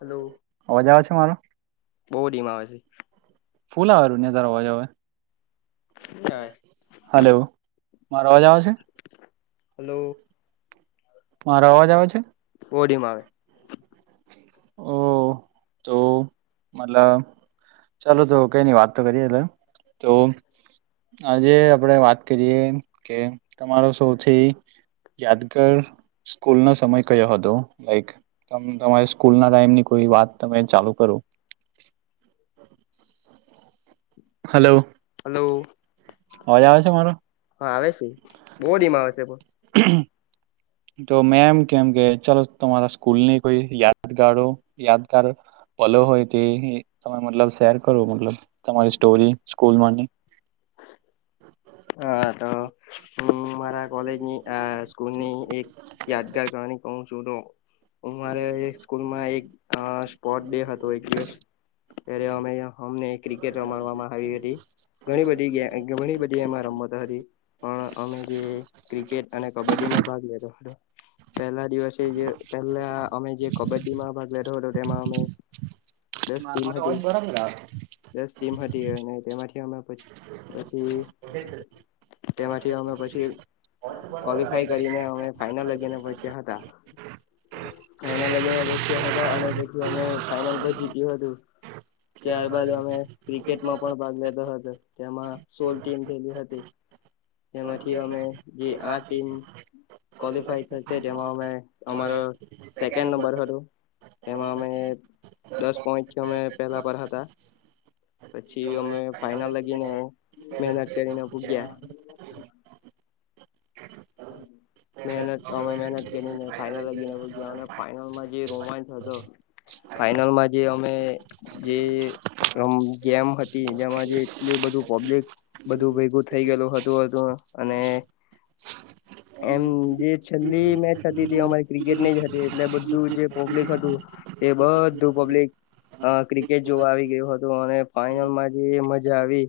Hello પુ દીમા ફૂલાવારું તારવાજવે છે હલો મારો અવાજ આવે છે હલો મારો અવાજ આવે છે પોડીમાં આવે અહ તો મતલબ ચાલો તો કઈ નહી વાત તો કરીએ [unintelligible] તો આજે આપડે વાત કરીએ કે તમારો સૌથી યાદગાર સ્કૂલ નો સમય કયો હતો? લાઈક તમને તમારી સ્કૂલ ના ટાઈમની કોઈ વાત તમે ચાલુ કરો. હલો. હલો. અવાજ આવે છે મારો? હા આવે છે. બહું ડીમ આવે સે પણ. તો મેં એમ કેમ કે ચાલો તમારા સ્કૂલ ની કોઈ યાદગારો યાદગાર પલો હોય તે તમે મતલબ શેર કરો, મતલબ તમારી સ્ટોરી સ્કૂલવાની. [inaudible] હા તો હું મારા કોલેજની અહ સ્કૂલની એક યાદગાર કહાની કહું છું તો હું મારે એ સ્કૂલમાં એક અહ સ્પોટ ડે હતો એક દિવસ ત્યારે અમે હા અમને ક્રિકેટ રમાવામાં આવી હતી. ઘણી ગે ઘણી બધ ધી એમાં રમતો હતી, પણ અમે જે ક્રિકેટ અને કબડ્ડીમાં ભાગ લીધો હતો પહેલા દિવસે જે પહેલા અમે જે કબડ્ડી માં ભાગ લીધો હતો તેમાં અમે દસ મારા ટીમ મા તો હતી અવાજ બરાબર આવે. દસ ટીમ હતી અને તેમાંથી અમે પછ પછી તેમાંથી અમે પછી ક્વોલિફાઈ કરીને અમે ફાઈનલ લગીને પહોચ્યાં હતા. એના લગન [inaudible] હતા અને પછી અમે ફાઈનલ પર જીત્યું હતું. ત્યારબાદ અમે ક્રિકેટમાં પણ ભાગ લીધો હતો. તેમાં સોલ [unintelligible] હતી. તેમાંથી અમે જે આ ટીમ ક્વોલિફાઈ થશે તેમાં અમે અમારો સેકન્ડ નંબર હતું. [inaudible] દસ પોઈન્ટથી અમે પેલા પર હતા. પછી અમે ફાઈનલ લગી ને મહેનત કરીને પુગ્યા. મહેનત અમે મહેનત કરીને ફાઈનલ [unintelligible] ફાઈનલમાં જે રોમાંચ હતો, ફાઈનલમાં જે અમે જે રોમ ગેમ હતી જેમાં જે એટલું બધું પબ્લિક બધું ભેગું થઈ ગયેલું હતું-હતું અને એમ જે છેલ્લી મેચ હતી તે અમારી ક્રિકેટ ની જ હતી, એટલે બધું જે પોબ્લિક હતું એ બધું પબ્લિક અહ ક્રિકેટ જોવા આવી ગયુ હતું અને ફાઈનલમાં જે મજા આવી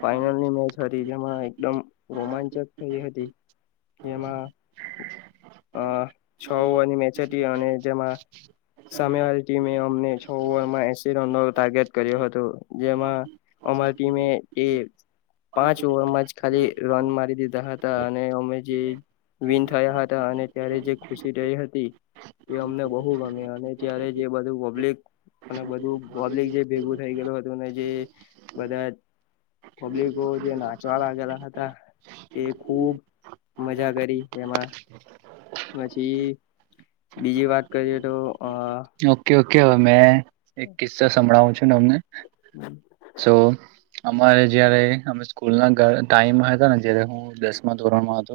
ફાઈનલ ની મેચ હતી, જેમાં એકદમ રોમાંચક થઈ હતી. જેમાં અહ છ ઓવરની મેચ હતી અને જેમાં સામેવાળી ટીમે અમને છ ઓવરમાં એસી રનનો ટાર્ગેટ કર્યો હતો, જેમાં અમાર ટીમએ એ પાંચ ઓવર માં જ ખાલી રન મારી દીધા હતા અને અમે જે વિન થયા હતા અને ત્યારે જે ખુશી થઈ હતી એ અમને બહુ ગમી અને જ્યારે જે બધું પબ્લિક અને બધું પબ્લિક જે ભેગું થઈ ગયેલું હતું જે બધા પબ્લિક કો જે નાચવા લાગેલા હતા, એ ખુબ મજા કરી એમાં. પછી બીજી વાત કરીએ તો અ ઓકે-ઓક કે હવે મેં એક કિસ્સો સંભળાવું છું તમને, સો અમારે જયારે અ સ્કૂલ ના ટાઈમ હતાને જયારે હું દસમા ધોરણ હતો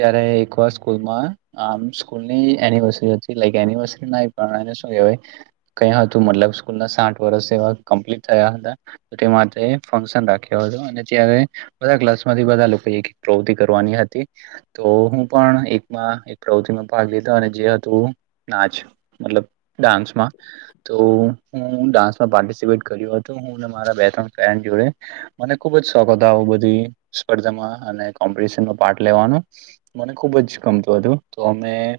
ત્યારે એક વાર સ્કૂલમાં આમ સ્કૂલ ની એનિવર્સરી હતી લક એનિવર્સરી ના પણ શ ક હતું મતલબ સ્કૂલ ના સાઠ વર્ષ એવા કમ્પ્લીટ થયા હતા તે માટે ફક્શન રાખ્યો હતો અને ત બધા ક્લાસ માંથી બધા લોકો એક પ્રવૃતિ કરવા પણ એક એક પ્રવૃતિ ભાગ લીધો અને જેું નાચ મતલબ ડાન્સ મા હું પાર્ટીસીપેટ કર્યું હતું બે ત્રણ ફ્રેન્ડ જોડે મને ખુબ જ શોખ હતો આવ બધી સ્પર્ધામાં અને કોમ્પ લેવા મને ખુબ જ ગમતું હતું અમે.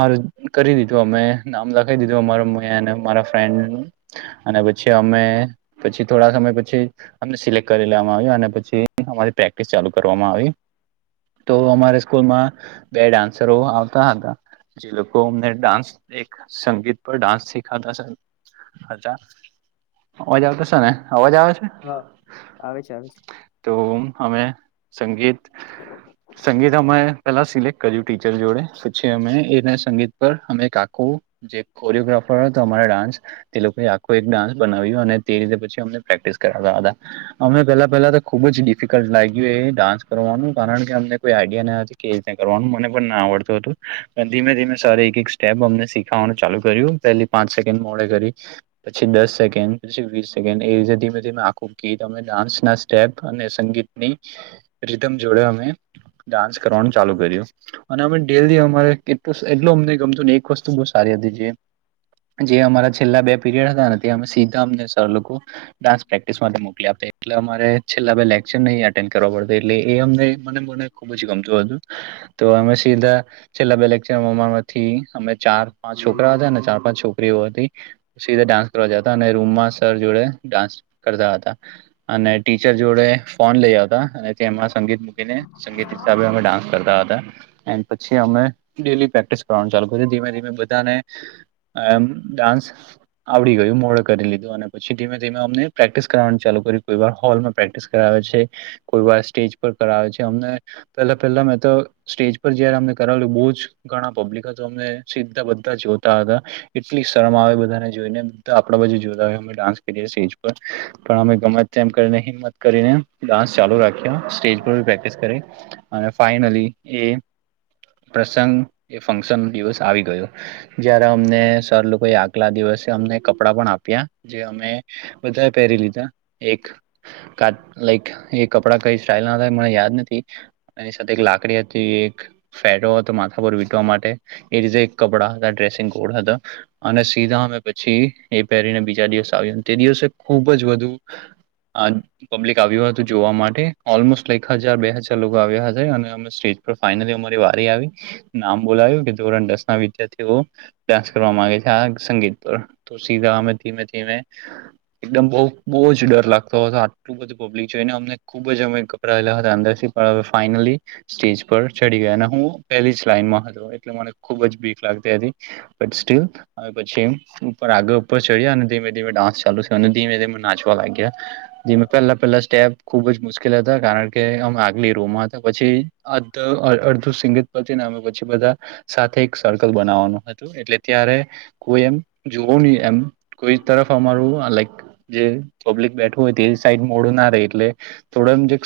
અરું કરી દીધું અમે નામ લખી દીધું અમાર મેરા ફ્રેન્ડ અને પ અમે પછી થોડા સમય પછી અમને સિલેક્ટ કરી લેવામાં આવ્યા અને પછી અમારી પ્રેક્ટિસ તો અમા સ્કૂલમાં બે ડાસરો આવતા હતા જે લોકો અમને ડાન્સ એક સંગીત પર ડાન્સ શીખાતા છે. હજા અવાજ આવતો છે ને અવાજ આવે છે હા આવે છે આવે છે તો અમે સંગીત સંગીત અમે પેલા સિલેક્ટ કર્યું ટીચર જોડે પછી અમે એને સંગીત પર અમે એક આખું જે કોરિયોગ્રાફર હતો અમારા ડાન્સ તે લોકો આખો એક ડાન્સ બનાવ્યું અને તે રીતે પછી અમને પ્રેક્ટિસ કરાવતા હતા અમે પેલા પેલા તો ખુબ જ ડિફિકલ્ટ લાગ્યું ડ કરવાનું કારણ કે અમને કોઈ આઈડિયા ના કે રી કરવાનું મને પણ ના આવડતું હતું પણ ધીમે એક એક સ્ટેપ અમને સીખાવાનું ચાલુ કર્યું પેલી પાંચ સેકન્ડ મોડે કરી પછી દસ પછી વીસ સેન્ડ એ રી ધીમે ધીમે આખુંી ડાન્સ ના સ્ટેપ અને સંગીતની રીમ જોડે અમે ડાન્સ કરવાનું ચાલુ કર્યું અને અમે ડેલી અમારે તો એટલ અમને ગમતું ને એક વસ્તુ બહ સારી હતી જે જે અમારા છેલ્લા બે પીરિયડ હતા નથી સીધા અ ડાન્સ પ્રેક્ટિસ માટે મોકલી આપ એટલે અ છેલ્લા લેચર ન કરવા પડ એટલે એ અમને મને મને ખુબ જ ગમતું હતું તો અમે સીધા છેલ્લા બે લકમાંથી અમે ચાર પાંચ છોકરા હતા ને ચાર પાંચ છોકરીઓ હતી સીધે ડાન્સ કરવા જતા અને રૂમમાં સર જોડે ડાન્સ કરતા હતા અને ટીચર જોડે ફોન લેયા હતા અને એમાં સંગીત મૂકીને સંગીત હિસાબે અમે ડાન્સ કરતા હતા એ પછી અમે ડેલી પ્રેક્ટિસ કરવાનું ચાલુ કર્યું ધીમે ધીમે બધાનેએમ ડાન્સ આવડી ગયું મોડે કરી લીધું અને પછી ધીમે ધીમે અમને પ્રેક્ટિસ કરવાનું ચાલુ કરી કોઈ વાર હોલમાં પ્રેક્ટિસ કરાવે છે કોઈ વાર સ્ટેજ પર કરે છે અમને પેલા પેલા મેં તો સ્ટેજ પર જયારે અમને કરાવેલું બહુ જ ઘણા પબ્લિક હતા તો અમને સીધા બધા જોતા હતા એટલી શરમ આવે બધા જોઇને આપડા બાજુ જોતા હોય અમે ડાન્સ કરીએ સ્ટેજ પર પણ અમે ગમે કરીને હિંમત કરીને ડાન્સ ચાલુ રાખ્યા સ્ટેજ પર પ્રેક્ટિસ કરી અને ફાઈનલી એ પ્રસંગ એ ફંક્શન દિવસ આવી ગયો જય્યારે અમને સર લોકો એ આગલા દિવસ અમને કપડાં પણ આપ્યા જે અમે બધા પહેરી લીધા એક ક લઈક એકપ કડા કઈ સ્ટાઇલ ના થ મને યાદ નથી એની સાથે લાકડી હતી એક ફેટો હતો માથા પર માટે એ રીતે કપડા હતા ડ્રેસિંગ કોડ હતા અને સીધા અ પછી એ પહેરીને બીજા દિવસ આવ્યો તે દિવસે ખુબ જ વધુ આ પબ્લિક આવ્યું હતું જોવા માટે ઓલમોસ્ટ એક હજાર બે હજાર લોકો આવ્યા હતા અને અમે સ્ટેજ ફાઈનલી અમારી વારી આવી નામ બોલાવ્યું કે ધોરણ દસ ના વિદ્યાર્થીઓ ડાન્સ કરવા માંગ હા સંગીત તો સીધા અમે ધીમે ધીમે એકદમ બહ બહુ જ ડર લાગતો હતો આટલું બધું પબ્લિક જોઈને અમને ખુબ જ અમે ગપરાયલા હતા અંદાથી પણ હ ફાઈનલી સ્ટેજ પર ચડી ગયા હું પહેલી જ લાઈનમાં હતો એટલે મને ખુબ જ બીક લાગતી હતી બ સ્ટીલ હવે પછી ઉપર આગળ ઉપર ચડ્યા અને ધીમે ધીમે ડાસ ચાલુ થયો અને ધીમે ધીમે નાચ વા લાગયા જેમા પહેલા પહેલા સ્ટેપ ખુબ જ મુશ્કેલ હતા કારણ કે અમે આગલી રોમાં હતા પછી અધ અડધુ સિંગીત પરથી અમે પછી બધા સાથે એક સર્કલ બનાવવાનું હતું એટલે ત્યારે કોઈ એમ જોઓ ની એમ કોઈ તરફ અમારું આ લાઈક જે પબ્લિક બેઠુ હોય તે એ સાઈડ મોડું ના રેય એટલે થોડા જે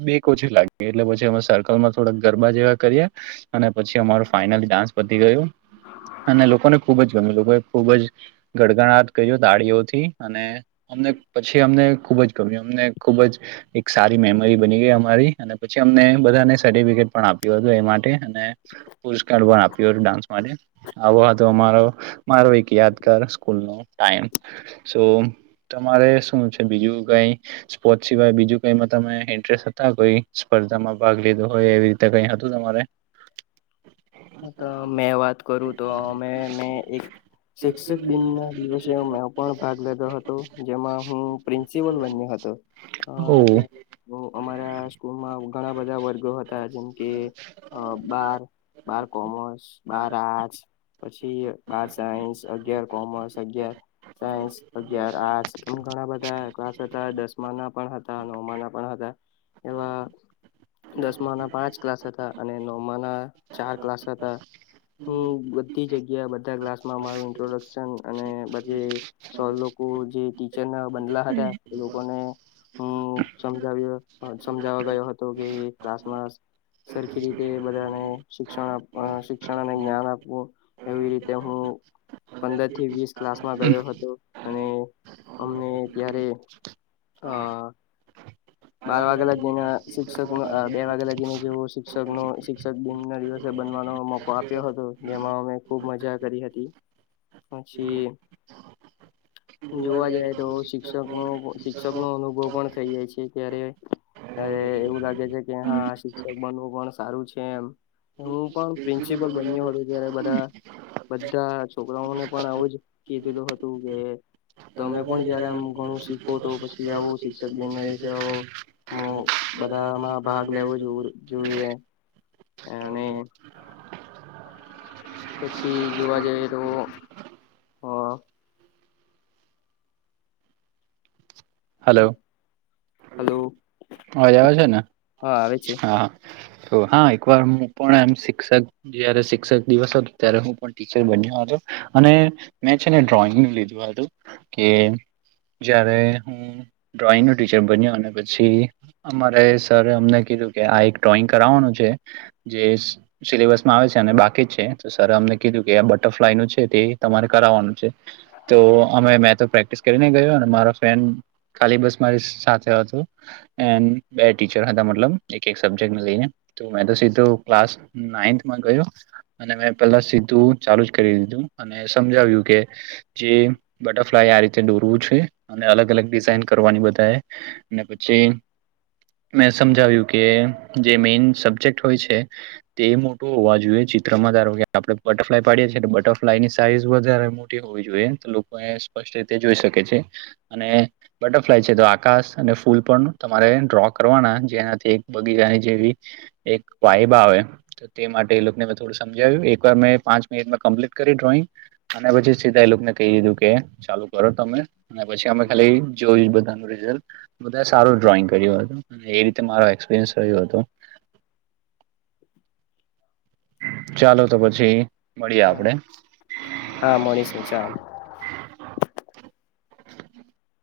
[unintelligible] બીક ઓછી લાગી એટલે પછી અમે સર કલમા થોડા ગરબા જેવા કર્યા અને પછી અમારો ફાઈનલ ડાન્સ પતી ગયું અને લોકોને ખુબ જ ગમ્યું લોકો ખુબ જ ગડગડાટ કર્યો તાળીઓથી અને અમને પછી અમને ખુબ જ ગમ્યું અમને ખુબ જ એક સારી મેમરી બની ગઈ અમારી અને પછી અમને બધાને સર્ટિફિકેટ પણ આપ્યું હતું. તે માટે અને પુષ્કાળ પણ આપ્યો હતો ડાન્સ માટે આવો હતો અમારો મારો એ યાદગાર સ્કૂલનો ટાઈમ સો તમારે શું છે, બીજું કઈ સ્પોર્ટ સિવાય બીજું કઈમાં તમે ઇન્ટરેસ્ટ હતા કોઈ સ્પર્ધામાં ભાગ લીધો હોય એવી રીતે કઈ હતું તમારે હા તો મેં વાત કરું તો અમે મે એક શિક્ષક દિનના દિવસે મે પણ ભાગ લીધો હતો, જેમાં હું પ્રિન્સિપલ બન્યો હતો. અ ઓ અમારા સ્કૂલમાં ઘણા બધા વર્ગો હતા જેમ કે અ બાર બાર કોમર્સ, બાર આર્ટસ, પછી બાર સાયન્સ અગિયાર કોમર્સ, અગિયાર સાયન્સ, અગિયાર આર્ટસ, એમ ઘણા બધા ક્લાસ હતા દસમા ના પણ હતા નવમાં ના પણ હતા એવા દસમા ના પાંચ ક્લાસ હતા અને નવમા ના ચાર ક્લાસ હતા હું બધી જગ્યા બધા ક્લાસમાં મારું ઈન ટ્રોડકશન અને જે સર લોકો જે ટીચર ના બંનલા હતા એ લોકોને હું સમજાવ્યો સમજાવવા ગયો હતો કે ક્લાસમાં સરખી રીતે બધાને શિક્ષણ શિક્ષણને જ્ઞાન આપવું એવી રીતે હું પંદરથી વીસ ક્લાસમાં ગયો હતો અને અમને ત્યારે અ બાર વાગે લાગીને શિક્ષકનો બે વાગે લાગીને જેવું શિક્ષકનુ શિક્ષક દિનના દિવસે બનવાનો મોકો આપ્યો હતો જેમાં અમે ખુબ મજા કરી હતી પછી. જોવા જાય તો શિક્ષકનો શિક્ષકનો અનુભવ પણ થઈ જાય છે. તયારે અરે એવું લાગે છે, કે હા શિક્ષક બનવું પણ સારું છે, એમ હું પણ પ્રિન્સિપલ બન્યો હતો ત્યારે બધા બધા છોકરાઓને પણ આવું જ કીધેલું હતું કે તમે પણ જયારે આમ ઘણું શીખો તો પછી આવું શિક્ષક બનાવીશ ભાગ લેવો જો [inaudible] જોઈએ અને [inaudible] પછી જોવા જઈએ તો હ હલો. હલો અવાજ આવે છે, ને હા આવે છે હા હા હા એક વાર હું પણ એમ શિક્ષક જયારે શિક્ષક દિવસ હતો ત્યારે હું પણ ટીચર બન્યો હતો. અને મેં છે, ને ડ્રોઈંગ નું લીધું હતું કે જયારે ડ્રોઈંગનું ટીચર બન્યો અને પછી અમારે સર અમને કીધું કે આ એક ડ્રોઈંગ કરાવવાનું છે. જે સિલેબસમાં આવે છે, અને બાકી જ છે, સર અમને કીધું કે આ બટરફ્લાય નું છે, તે એ તમારે કરાવાનું છે, તો અમે મે તો પ્રેક્ટિસ કરીને ગયો અને મારો ફ્રેન્ડ ખાલી બસ મારી સાથે હતો એન બે ટીચર હતા મતલબ એક એક સબ્જેક્ટને લઈને મે તો સીધો ક્લાસ નાઈનથ ગયો અને મેં પેલા સીધું ચાલુ જ કરી અને સમજાવ્યું કે જે બટરફ્લાય આ રીતે દોરવું છે, અને અલગ અલગ [unintelligible] કરવા બધાએ નેપછી મેં સમજાવ્યું કે જે મેન સબ્જેક્ટ હોય છે તે મોટું હોવા જોઈએ ચિત્રમાં ધારો કે આપણે બટરફ્લાય પાડીએ છીએ બટરફ્લાય ની સાઇ વધારે મોટી હો જોઈએ તો લોકો એ સ્પષ્ટ રીતે જોઈ શકે છે અને બટરફ્લાય છે તો આકાશ અને ફૂલ પણ તમારે ડ્રો કરવાના જેનાથી એક બગીચની જેવી એક વાયબ આવે તો તે માટે એ લોકોને મેં થોડું સમજાવ્યું એકવાર મેં પાંચ મિનિટ કમ્પ્લીટ ડ્રોઈંગ અને પછી સીધા એ લોકોને કહી દીધું કે ચાલુ કરો તમે અને પછી અમે ખાલી બધા નુ રીઝલ્ટ બધા સારું ડ્રોઈંગ કર્યું હતું મારો એક્સપિરયન્સ રહ્યો હતો. ચાલો તો પછી મળીએ હ આપડે હા મળીશું ચાલૌ [inaudible]